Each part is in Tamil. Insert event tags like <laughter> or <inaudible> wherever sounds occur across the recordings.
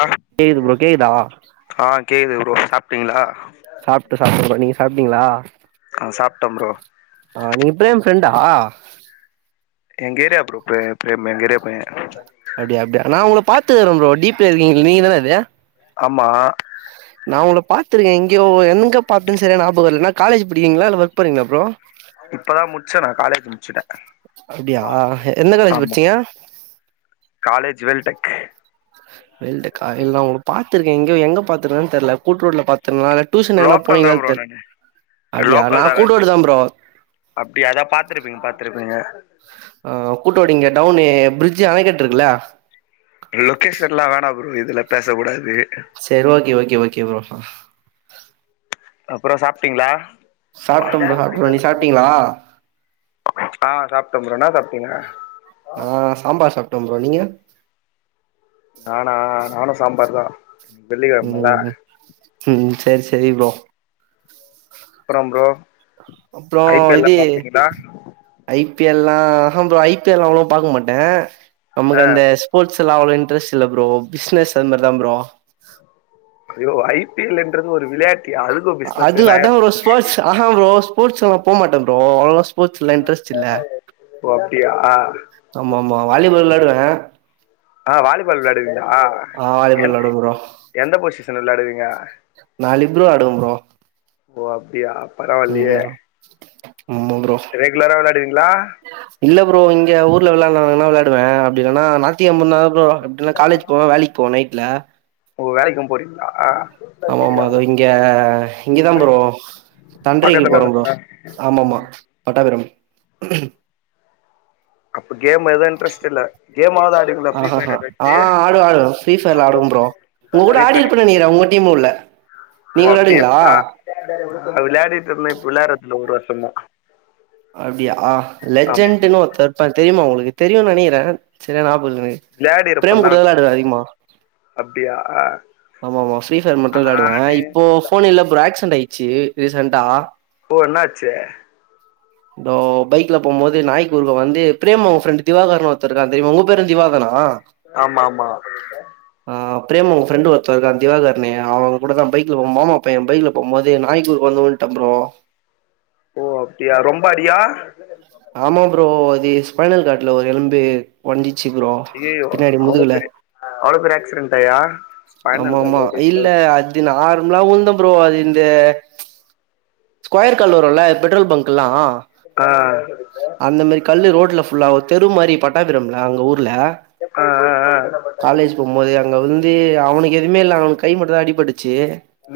அ கேக்குது ப்ரோ கேக்குதா அ கேக்குது ப்ரோ சாப்டிங்ளா சாப்ட சாப்ட நீங்க சாப்டிங்ளா அ சாப்டன் ப்ரோ அ நீங்க ப்ரேம் ஃப்ரெண்டா எங்கேரியா ப்ரோ ப்ரே ப்ரேம் எங்க ஏரியா பையன் அப்டியா அப்டியா நா ஒங்கள பாத்துக்ற ப்ரோ டீப்ல இருக்கீங்ள நீங்கதான அது ஆம்மா உங்கள பாத்ருக்க எங்கியோ என்ங்க பாத்தன் சர்யா நாபகல நா காலேஜ் படிக்கிங்ளா இல வொர்க் போறிங்ளா ப்ரோ இப்பதா முடிச்சே நா காலேஜ் முடிச்சுட்டே அப்டியா எந்த காலேஜ் ஆமா பட்சிங்க டெக்கு வெல் டெக்கா இல்ல நா ஒங்ள பாத்ருக்க எங்கியோ எங்க பாத்ரன்னு தெரில கூட்ரோடுல பாத் தன்ல ட்உசன் எங்கனா லோக்கல் தா போனீங்ளா ப்ரோ தெர் நானு அப்டியா நா லோக்கல் தா நானு கூட்ரோடுதா ப்ரோ அப்டி அதா பாத்துருப்பீங்க பாத்துருப்பீங்க அ கூட்டோடு இங்க டௌவுனு பிரிஜ் ஜூ அணை கட்ருக்குல லொக்கேஷன்லா வேணா ப்ரோ இதுல பேசகூடாது சேரி ஓகே ஓகே ஓகே ப்ரோ ஹன் அப்றோ சாப்டிங்ளா சாப்ட்ட ப்ரோ சாப்ட்ட ப்ரோ நீங்க சாப்ட்டீங்களா அ சாப்ட் டன் ப்ரோ என்னா சாப்டிங்க அ சாம்பார் சாப்டன் ப்ரோ நீங்க நானா நானு சாம்பார்தா வெள்ளி ம் கெழமல ம் சேரி சேரி ப்ரோ அப்றம் ப்ரோ அப்றோ ஐ பி எல் லா இது பாப்பீங்களா ஐப் பியெல்லா ஹஹம் ப்ரோ ஐ பி எல் லா அவ்ளோ பாக்க மாட்ட நமக்கு ஆ அந்த ஸ்போர்ட்ஸ் லா அவ்ளோ இன்ட்ரஸ்ட் இல்ல ப்ரோ பிஸ்னஸ் அந்த மாரிதா ப்ரோ ஐயோ ஐ பி எல்ன்றது ஒரு விளையாட் அது அதா ப்ரோ ஒரு ஸ்போர்ட்ஸ் ஹஹான் ப்ரோ ஸ்போர்ட்ஸ்லா நா போமாட்ட ப்ரோ அவ்ளோலா ஸ்போர்ட்ஸ்லா இன்ட்ரஸ்ட் இல்ல ஓ அப்டியா ஆமா ஆமா வாலிபால் விளாடுவென் அ வாலிபால் விளாடுவீங்ளா வாலிபால் எந்த விளாடுவே ப்ரோ எந்த பொசிஷன் விளாடுவீங்க நா லிப்ரோ ஆடுவன் ப்ரோ ஓ அப்டியா பரவால்லியே ம் ஆமா ப்ரோ ரெகுலரா விளாடுவிங்ளா இல்ல ப்ரோ இங்க ஊர்ல வெளாயாட்னாங்னா வெளாயாடுவ அப்டி இல்லனா நாத்தி கெம்மாந்தாதா ப்ரோ அப்டினா காலேஜ் போவே வேலைக் போவே நைட்ல ஓ வேலைக்கும் போறிங்ளா ஆமா ஆமா அது இங்க இங்கதா ப்ரோ தண்றிக்கு போற பக்கத்துல ப்ரோ தானா ஆமாமா பட்டாபிரம் அப்ப கேம் எதுவும் இன்ட்ரெஸ்ட் இல்ல கேமாவது ஆடுவீங்களா ஃப்ரீ ஃபயர் ஆஹஹ ஆ ஏதாச்சு ஆடுவ ஆடுவ ஃபரீ ஃபைர்ல ஆடுவ ப்ரோ உங்க கூட ஃப்ரீ ஃபயர் ஆடிருப்ப நெனைக்ற உங்க டீம் உள்ள ஓ நீங்க அப்டியா வெளாடுவீங்களா விளையாடிட்ருந்த இப்ப விளையாட்றதுல ஒரு வருஷமா அப்டியா ஆமா ஆமா லெஜெண்டுனு ஒருத்த இருப்பா தெரியுமா உங்ளுக்கு தெரியுனு நெனைக்கிற சரியா நாப புல்ரே விளையாடி பிரேம் இருப்பேன் தான் கூடதா விளாடுவ அதிகமா அப்டியா ஆம ஆமா ஃப்ரீஃபயர் மட்டு வெளயாடுவ நானு இப்போ ஃபோன் இல்லப்ரோ ஆக்சன்ட் ஆயிச்சு ரீசென்டா ஓ என்னாச்சு ப்ரோ பைக்ல போம்போது நாய்குருக்க வந்து பிரேம் உங்க ஃப்ரெண்ட் திவாகர்னு ஒருத்தருக்கா தெரிமா உங்க பேரு திவாதானா ஆமா ஆமா பிரேம் உங்க ஃப்ரண்டு ஒ ருத்தர்கா திவாகர்னு அவங்கூட தா பைக்ல போ மாமா பைய பைக்ல போம்போது நாய்க்குருக்க வந்து உளுன்ட ப்ரோ ஓ அப்டியா ரொம்ப அடியா ஆமா ப்ரோ அது ஸ்பைனல் காட்ல ஒரு எலும்பு ஒஞ்சு அய்யய்யோ அவ்ள பெரி அவ்ள பெரி ஆக்ஸ்டண்டாயா ஆமா ஆமா இல்ல அது நார்மலா உழுந்த ப்ரோ அது இந்த ஸ்கொயர் கல்வருல்ல பெட்ரோல் பங்க்கெல்லா ஆ அந்த மாரி கல்லு ரோட்ல ஃபுல்லா ஒரு தெரு மாரி பட்டாபிரம்ல அங்க ஊ ல ஆ ஆ ஆ காலேஜ் போம்போது அங்க வந்து அவனுக்கு எதுமே இல்ல அவனுக் கைமட்டுதா அடிப்பட் ச்சு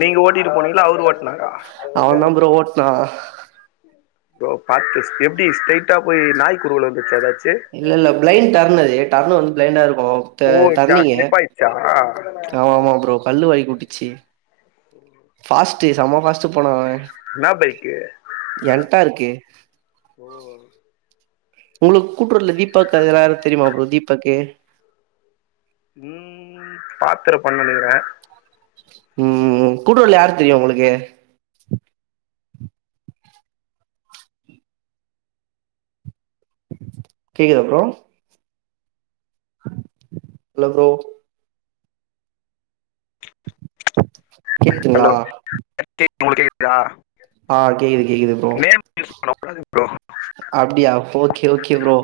நீங்க ஓட்டிட்டு போனீங்களா அவரு ஓட்னாரா அவன்தா ப்ரோ ஓட்னா ஐயோ பாத்து எப்டீ ஸ்ரைட்டா போய் நாய்க்குருவுல வந்துருச்சா எதாச் இல்லல்ல ப்ளைண் டர்னரு டர்ன் வந்து பளைண்டா இரு க்கூ ட ஓ ஜா டர்னீங்கு ஸ்லிப் ஆயிடுச்சா ஆமாமா ப்ரோ கல்லு வழுக்கி வுட்டுச்சு ஃபாஸ்ட்டு செம ஃபாஸ்ட்டு போனாவ என்னா பைக்கு என்டா இருக்கு ஓ உங்களுக் கூட்டுறவுல தீபக் அது யாரு தெரீமா ப்ரோ தீபக்கு ம் பாத்துருப்பன் நெனைக்கிற ம் கூட்டூறள யாரு தெரியு உங்களுக்கு கேக்குதா ப்ரோ அலோ ப்ரோ கேக்குதுங்ளா உங்களுக்கேக்குதா ஆ கேக்குது கேக்குது ப்ரோ அவன வுடாதீங் ப்ரோ அப்டியா ஓகே ஓகே ப்ரோ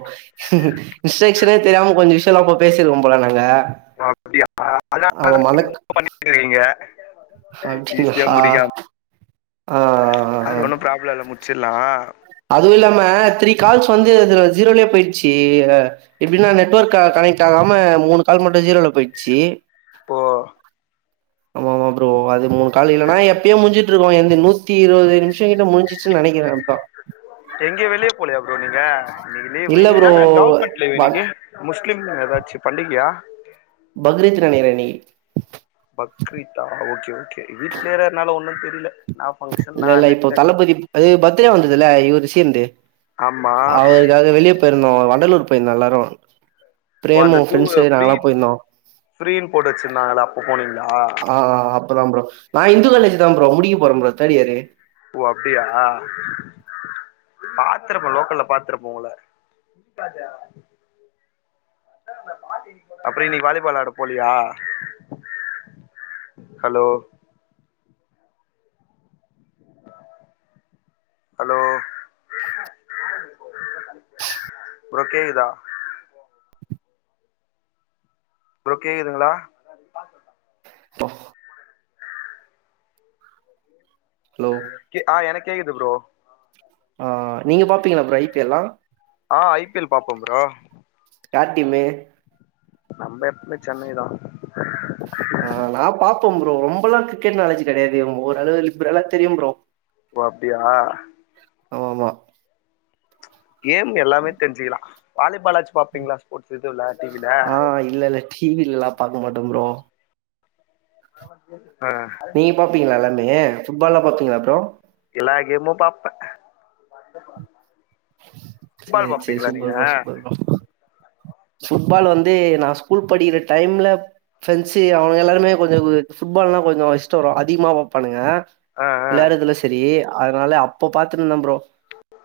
இன்ஸெக்க்ஷனே தெரியாம கொஞ்சோ விஷ்யோ நம்ப பேசீர்க்கோ ப்ரோ போல நாங்க அப்டியா அதனால தான நீங்க பண்ணீட்ருக்கீங்க ஹப்டி ஹா அது ஒண்ணூ ப்ராப்ளோ இல்ல முச்சிட்லா அதுவு இல்லாம த்ரீ கால்ஸ் வந்து ஜீரோலயே போய்டுச்சு எப்டின்னா நெட்ஒர்க் க கனெ க்டாகாம மூணு கால் மட்டு ஜீரோல போய்ட்ச்சு ப்போ ஆமாமா ப்ரோ அது மூணு கால் இல்லனா எப்பயோ முஞ்சிட்டிருக்கு எந்து நூத்தி இருவது நிம்ஷ கிட்ட முஞ்சிச்சுனு நெனக்கிற இப்ப எங்கியு வெளிய போலயா ப்ரோ நீங்க இன்னிக்கு லீவு இல்ல ப்ரோ இன்னிகின்னா கவர்மெண்ட் லீவு ப இன்னிக்கு முஸ்லீம்ங் ஏதாச்சு பண்டிகயா பக்ரீத் நெனைக்கிறேன் இன்னைக்கு பக்ரீத்தா ஓகே ஓகே வீட்லயே இருந்தனால ஒன்றும் தெரியல நான் ஃபங்க்ஷன் நான் இல்லல்ல என்ன இப்போ தெரியல தளபதி அது பர்த்டே வந்ததுல்ல இவுரு சீம்து ஆமா அவருக்காக வெளிய போய்ருந்தோ வண்டலூர் போய்ருந்தோ எல்லாரு ஓ அந்த ஜூவு ஃப்ரீ ஃப்ரீன் போட்டு வச்சிருந்தாங்கல்ல அப்போ போனீங் ஆ அப்பதா ப்ரோ நா இந்து காலேஜு தா ப்ரோ முடிக்க போற ப்ரோ தேர்ட் இயரு ஓ அப்டியா பாத்துருப்ப லோக்கல்ல பாத்துருப்ப உங்கள அப்றோ இன்னிக்கு வாலிபால் ஆட போலியா ஹலோ ஹலோ ப்ரோ கேக்குதா ப்ரோ கேக்குதுங்களா ஓ ஹலோ கே ஆ எனக்கு கேக்குது ப்ரோ ஆ நீங்க பாப்பீங்களா ப்ரோ ஐ பி எல் லா ஆ ஐ பி எல் பாப்ப ப்ரோ யார் டீம்மு நம்ப எப்பமே சென்னை தா ஆ நா பாப்ப ப்ரோ ரொம்பலா கிரிக்கெட் நாலேஜ் கெடையாது ஓரளவு லிப்ரலா தெரியு ப்ரோ ஓ அப்டியா ஆமா ஆமா கேம் எல்லாமே தெரிஞ்சிக்கலா வாலி பாலாச்சு பாப்பீங்களா ஸ்போர்ட்ஸ் இதுவுல டிவில ஆ இல்ல இல்ல டி வி லலா பாக்க மாட்டே ப்ரோ <inaudible> நீங்க பாப்பீங்களா எல்லாமே ஃபுட்பால்லா பாப்பீங்களா ப்ரோ எல்லா கேம்மு பாப்ப ஃபுட்பால் சேரி சேரி பாப்பீங்களா நீங்க super bro super bro football வந்து நா ஸ்கூல் படிக்கற டைம்ல ஃபிரெண்ட்ஸு அவுங்க எல்லாருமே கொஞ்ச ஃபுட்பால்லா கொஞ்ச இஷ்ட வரு அதிகமா வெப்பானுங்க ஆ ஆ வெளையாடுறதுல செரி அதனால அப்போ பாத்துருந்த ப்ரோ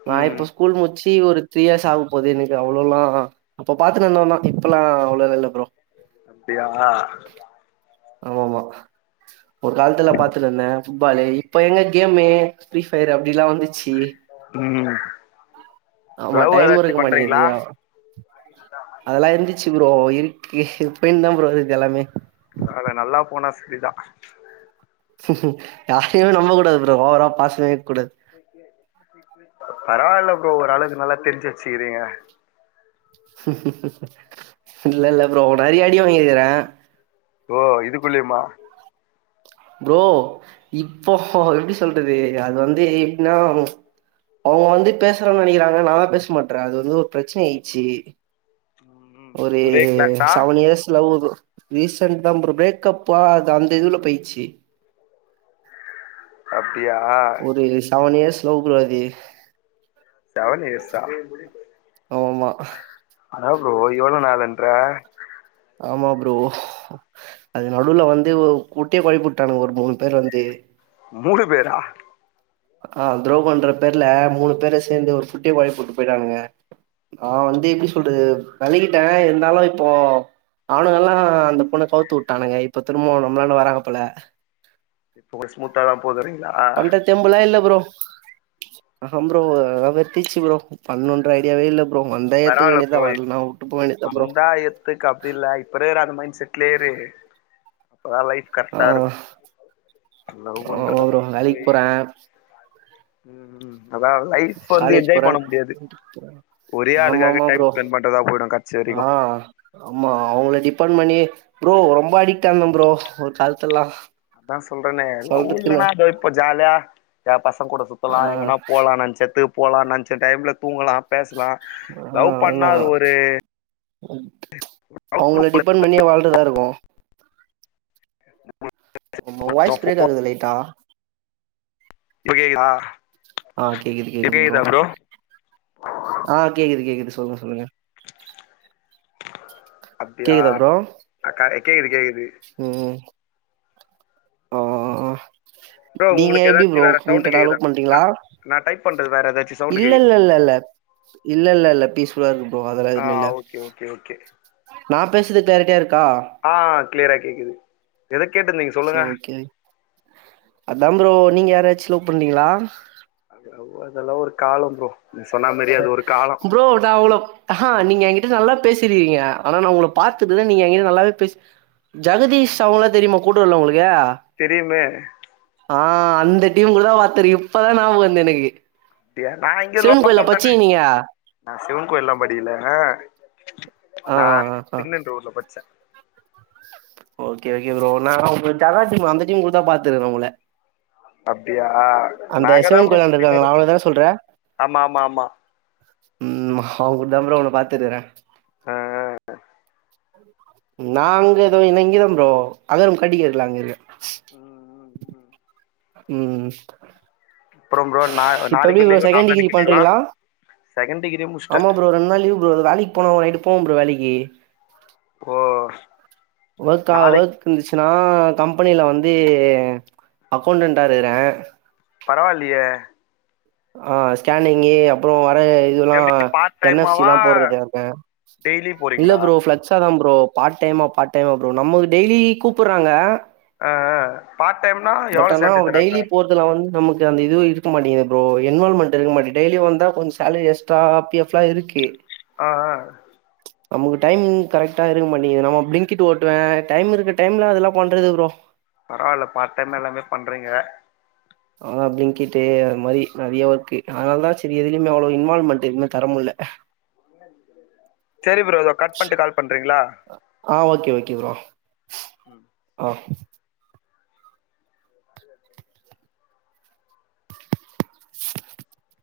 நா ம் இப்ப ஸ்கூல் முச்சி சி ஒரு த்ரீ இயர்ஸ் ஆகப் போது எனக் அவ்ளோலா அப்போ பாத்துன்னு இருந்தவந்தா இப்பெல்லா அவ்ளோது இல்ல ப்ரோ அப்டியா ஆமா ஆமா ஒரு காலத்துல பாத்துட்டு இருந்த ஃபுட்பாலு இப்ப எங்க கேமு ஃப்ரீ ஃபயர் அப்டி எல்லா வந்துச்சு ம் ஆமா லவ் டைம் ஏதாச்சு இருக்க மாட்டேங்கிது பண்றீங்களா அதெல்லா இருந்துச் சி ப்ரோ இருக்கு இப்பயுந்தா ப்ரோ இருக்கு எல்லாமே அத நல்லா போனா செரிதா யாரையுமே நம்பக் கூடாது ப்ரோ ஓவரா பாச பரவாயில்ல ப்ரோ ஓரளவுக்கு நல்லா தெரிஞ்சு வெச்சுக்கிறீங்க இல்லல்ல ப்ரோ நறைய அடி வாங்கிருக்கிற ஓ இதுக்குள்ளயுமா ப்ரோ இப்போ எப்டி சொல்றது அது வந்து எப்டின்னா அவுங்க வந்து பேசுணுன்னு நெனைக்கிறாங்க நான்லா பேச மாட்ற் அது வந்து ஒரு பிரச்சன ஆயிட்ச்சு ம் ஒரு ஒரே கிளாஸா seven years love bro recent தா ப்ரோ பிரேக்கப்பா அது அந்த இதுவுல போயிச்சு அப்டியா ஒரு செவன் இயர்ஸ் லவ் ப்ரோ அது செவன் இயர்ஸா ஆமாமா ன்ற ஆமா ப்ரோ அது நடுவுல வந்து குட்டைய கொழப்பி விட்டானுங்க ஒரு மூணு பேர் வந்து மூணு பேரா அ துரோ பண்ற பேர்ல மூணு பேரு சேர்ந்து ஒரு குட்டய கெழப்பிவிட்டு போட்டு போயிட்டானுங்க நா வந்து எப்டி சொல்றது வேலகிட்டே இருந்தாலு இப்போ அவனுங்க எல்லா அந்த பொண்ண கவுத்து விட்டானுங்க இப்ப திரும்ப நம்லண்ட வராங்க போல இப்ப கொஞ்ச ஸ்மூத்தாதா போதுறீங்களா பண்ற தெம்புலாம் இல்ல ப்ரோ அத ப்ரோ அதல வெறுத்துதிருச்சு ப்ரோ பன்னனுன்ற ஐடியாவே இல்ல ப்ரோ வந்தா ஏத்துக்க பரவாயில வேண்டியதா ப்ரோ வரலனா வுட்டு போ வேண்டியதா ப்ரோ வந்தா இத்துக்கு அப்டி இல்ல இப்பிறுக்கிற அந்த மைண்ட் செட் அதுலேயே இரு அப்தா லைஃப் கரெக்டா இருக் அவ வேலைக்கு போறாங்க ம் ம் அதா லைஃப் வந்து காலேஜ் போற என்ஜாய் பண்ண முடியாது ஒரே ஆமா ஆளுக்காக ஆமா டைம் ப்ரோ ஸ்பெண்ட் பண்றதா போயிடு கடைசி வரைக்கு அ ஆமா அவங்கள டிப்பன் மணி ப்ரோ ரொம்ப ஆடிட்டாங்க ப்ரோ ஒரு காலத்து எல்லா அதா சொல்றனே லவ் இல்லனா அதோ இப்ப ஜாலியா ஏ பசங் கூட ஆ சுத்தலா எங்கனா போலா நெனச்சத்துகு போலா நெனைச்ச டைம்ல தூங்கலா பேச லவ் பண்ணா அது ஒரு ம் அவங்கள டிபெண்ட் பண்ணியே வாழ்றதா இருக்கு உங்க வாய்ஸ் பிரேக் ஆகுது லைட்டா இப்ப கேக்குதா அ கேக்குது இப்ப கேக்குது ப்ரோ கேக்குதா அ கேக்குது கேக்குது சொல்லுங்க சொல்லுங்க அப்டியா கேக்குதா ப்ரோ அ கேக்குது கேக்குது அ ப்ரோ நீங்க உங்களுக்கு எப்டி ஏதாச்சு ப்ரோ வேற சவுண்டு கமிட்டேடா கேக்குதா லவ் நா பண்றீங்களா நா டைப் பண்றது வேற ஏதாச்சு சவுண்டு கேக்குதா இல்லல்லல்லல இல்லல்லல்ல பீஸ்ஃபுல்லா இருக்கு ப்ரோ அதெல்லா ஆ எதுமே இல்ல ஓகே ஓகே ஓகே நா பேசுறது கிளாரிட்டியா இருக் அ கிளியரா கேக்குது எத கேட்டுந்திங்க சொல்லுங்க அந்தா ப்ரோ நீங்க யாரச்சு லவ் பண்ணுறீங்களா அ அதெல்லா ஒரு காலோ ப்ரோ நீ சொன்ன மாரி அது ஒரு காலம் ப்ரோ நா அவ்ளோ அஹா நீங்க எங்கிட்ட நல்லா பேசிருங்கீங்க ஆனா நா உங்கள பாத்துட்டுதா நீங்க எங்கிட்ட நல்லாவே பேச ஜெகதீஷ் அவங்கள தெரியுமா கூட்டுர்ல உங்ளுக்கு தெரியுமே அ அந்த டீம் கூட தா பாத்துருக்க இப்பதா ஞாபகோ வருது எனக்கு அப்டியா நா இங்க சிவன் கோயில்ல லோக்கல் தானே பச்சீங்க நீங்க நா சிவன் கோயில்ல்லா படிக்கல ஆ நா ஆ ஆ <unintelligible> படிச்ச ஓகே ஓகே ப்ரோ நா உங்க ஜகா டீம் அந்த டீம் கூடதா பாத்திருக்க உங்கள அப்டியா அந்த நா அங்கதா சிவன் ப்ரௌ கோயிலாண்ட சுத்தினு இருக்காங்களா இருப்ப அவங்களதான சொல்ற ஆமா ஆமா ஆமா ம் அவங்க <unintelligible> உங்கள பாத்திருக்கிற அ அ நாங்க ஏதோ இன இங்கதம் றப்ரோ அதரும் கட்ட கக்கல அங்க இருக்க உஹம் உஹம் உஹம் ம் அப்றோ ப்ரோ நா இப்ப எப்டி நாளைக்கு ப்ரோ லீவு செகண்ட் டிகிரி நாளானைக்கு லீவா பண்றீங்ளா செகண்ட் டிகிரியே ஆமா முடிச்சிட்ட ப்ரோ ஒரு ரெண்டு நாள் லீவு வேலைக்கு போனு நைட்டு போவோ ப்ரோ வேலைக்கி ஓ நாளைக்கு <unintelligible> நா கம்பெனில வந்து அக்கௌண்டன்டா இருக்கிற பரவாயில்லியே அ ஸ்கேனிங்கி அப்றோ இதுல்லா எப்படி பார்ட் என் எப் சி டைமாவா எல்லா போட்றது இருக்க டெய்லி இல்ல போறீங்களா ப்ரோ பிளெக்ஸா தா ப்ரோ பார்ட் டைமா பார்ட் டைமா ப்ரோ நமக்கு டெயிலி கூப்பிட்றாங்க ஆ ஆ பார்ட் டைம்னா பட் எவ்வளோ ஆனா சேலரி அவங்க தராங்க டெய்லி போறதுல வந்து நமக்கு அந்த இது இருக்க மாட்டேங்குது ப்ரோ இன்வால் மெண்ட் இருக்க மாட்டி டெய்லி வந்தா கொஞ்சோ சேலரி எக்ஸ்ட்ரா பி எஃப் லா இருக்கு ஆ ஆ நமக்கு டைமிங் கரெக்டா இருக்க மாட்டிங்குது நம்ம பிளிங்கிட்டு ஓட்டுவே டைம் இருக்க டைம்ல அதெல்லா பண்றது ப்ரோ பரவால்ல பார்ட் டைம் எல்லாமே பண்றீங்க ஆதா பிளிங்க்கிட்டு அது மாரி நெறையா ஒர்க்கு அதனால்தா செரி எதுலைமே அவ்ளோ இன்வால்வ்மெண்ட்டு எதுமே தரமுட்ல செரி ப்ரோ இதோ கட் பண்ட்டு கால் பண்றீங்ளா ஓகே ஓகே ஆ ப்ரோ ஆ <unintelligible>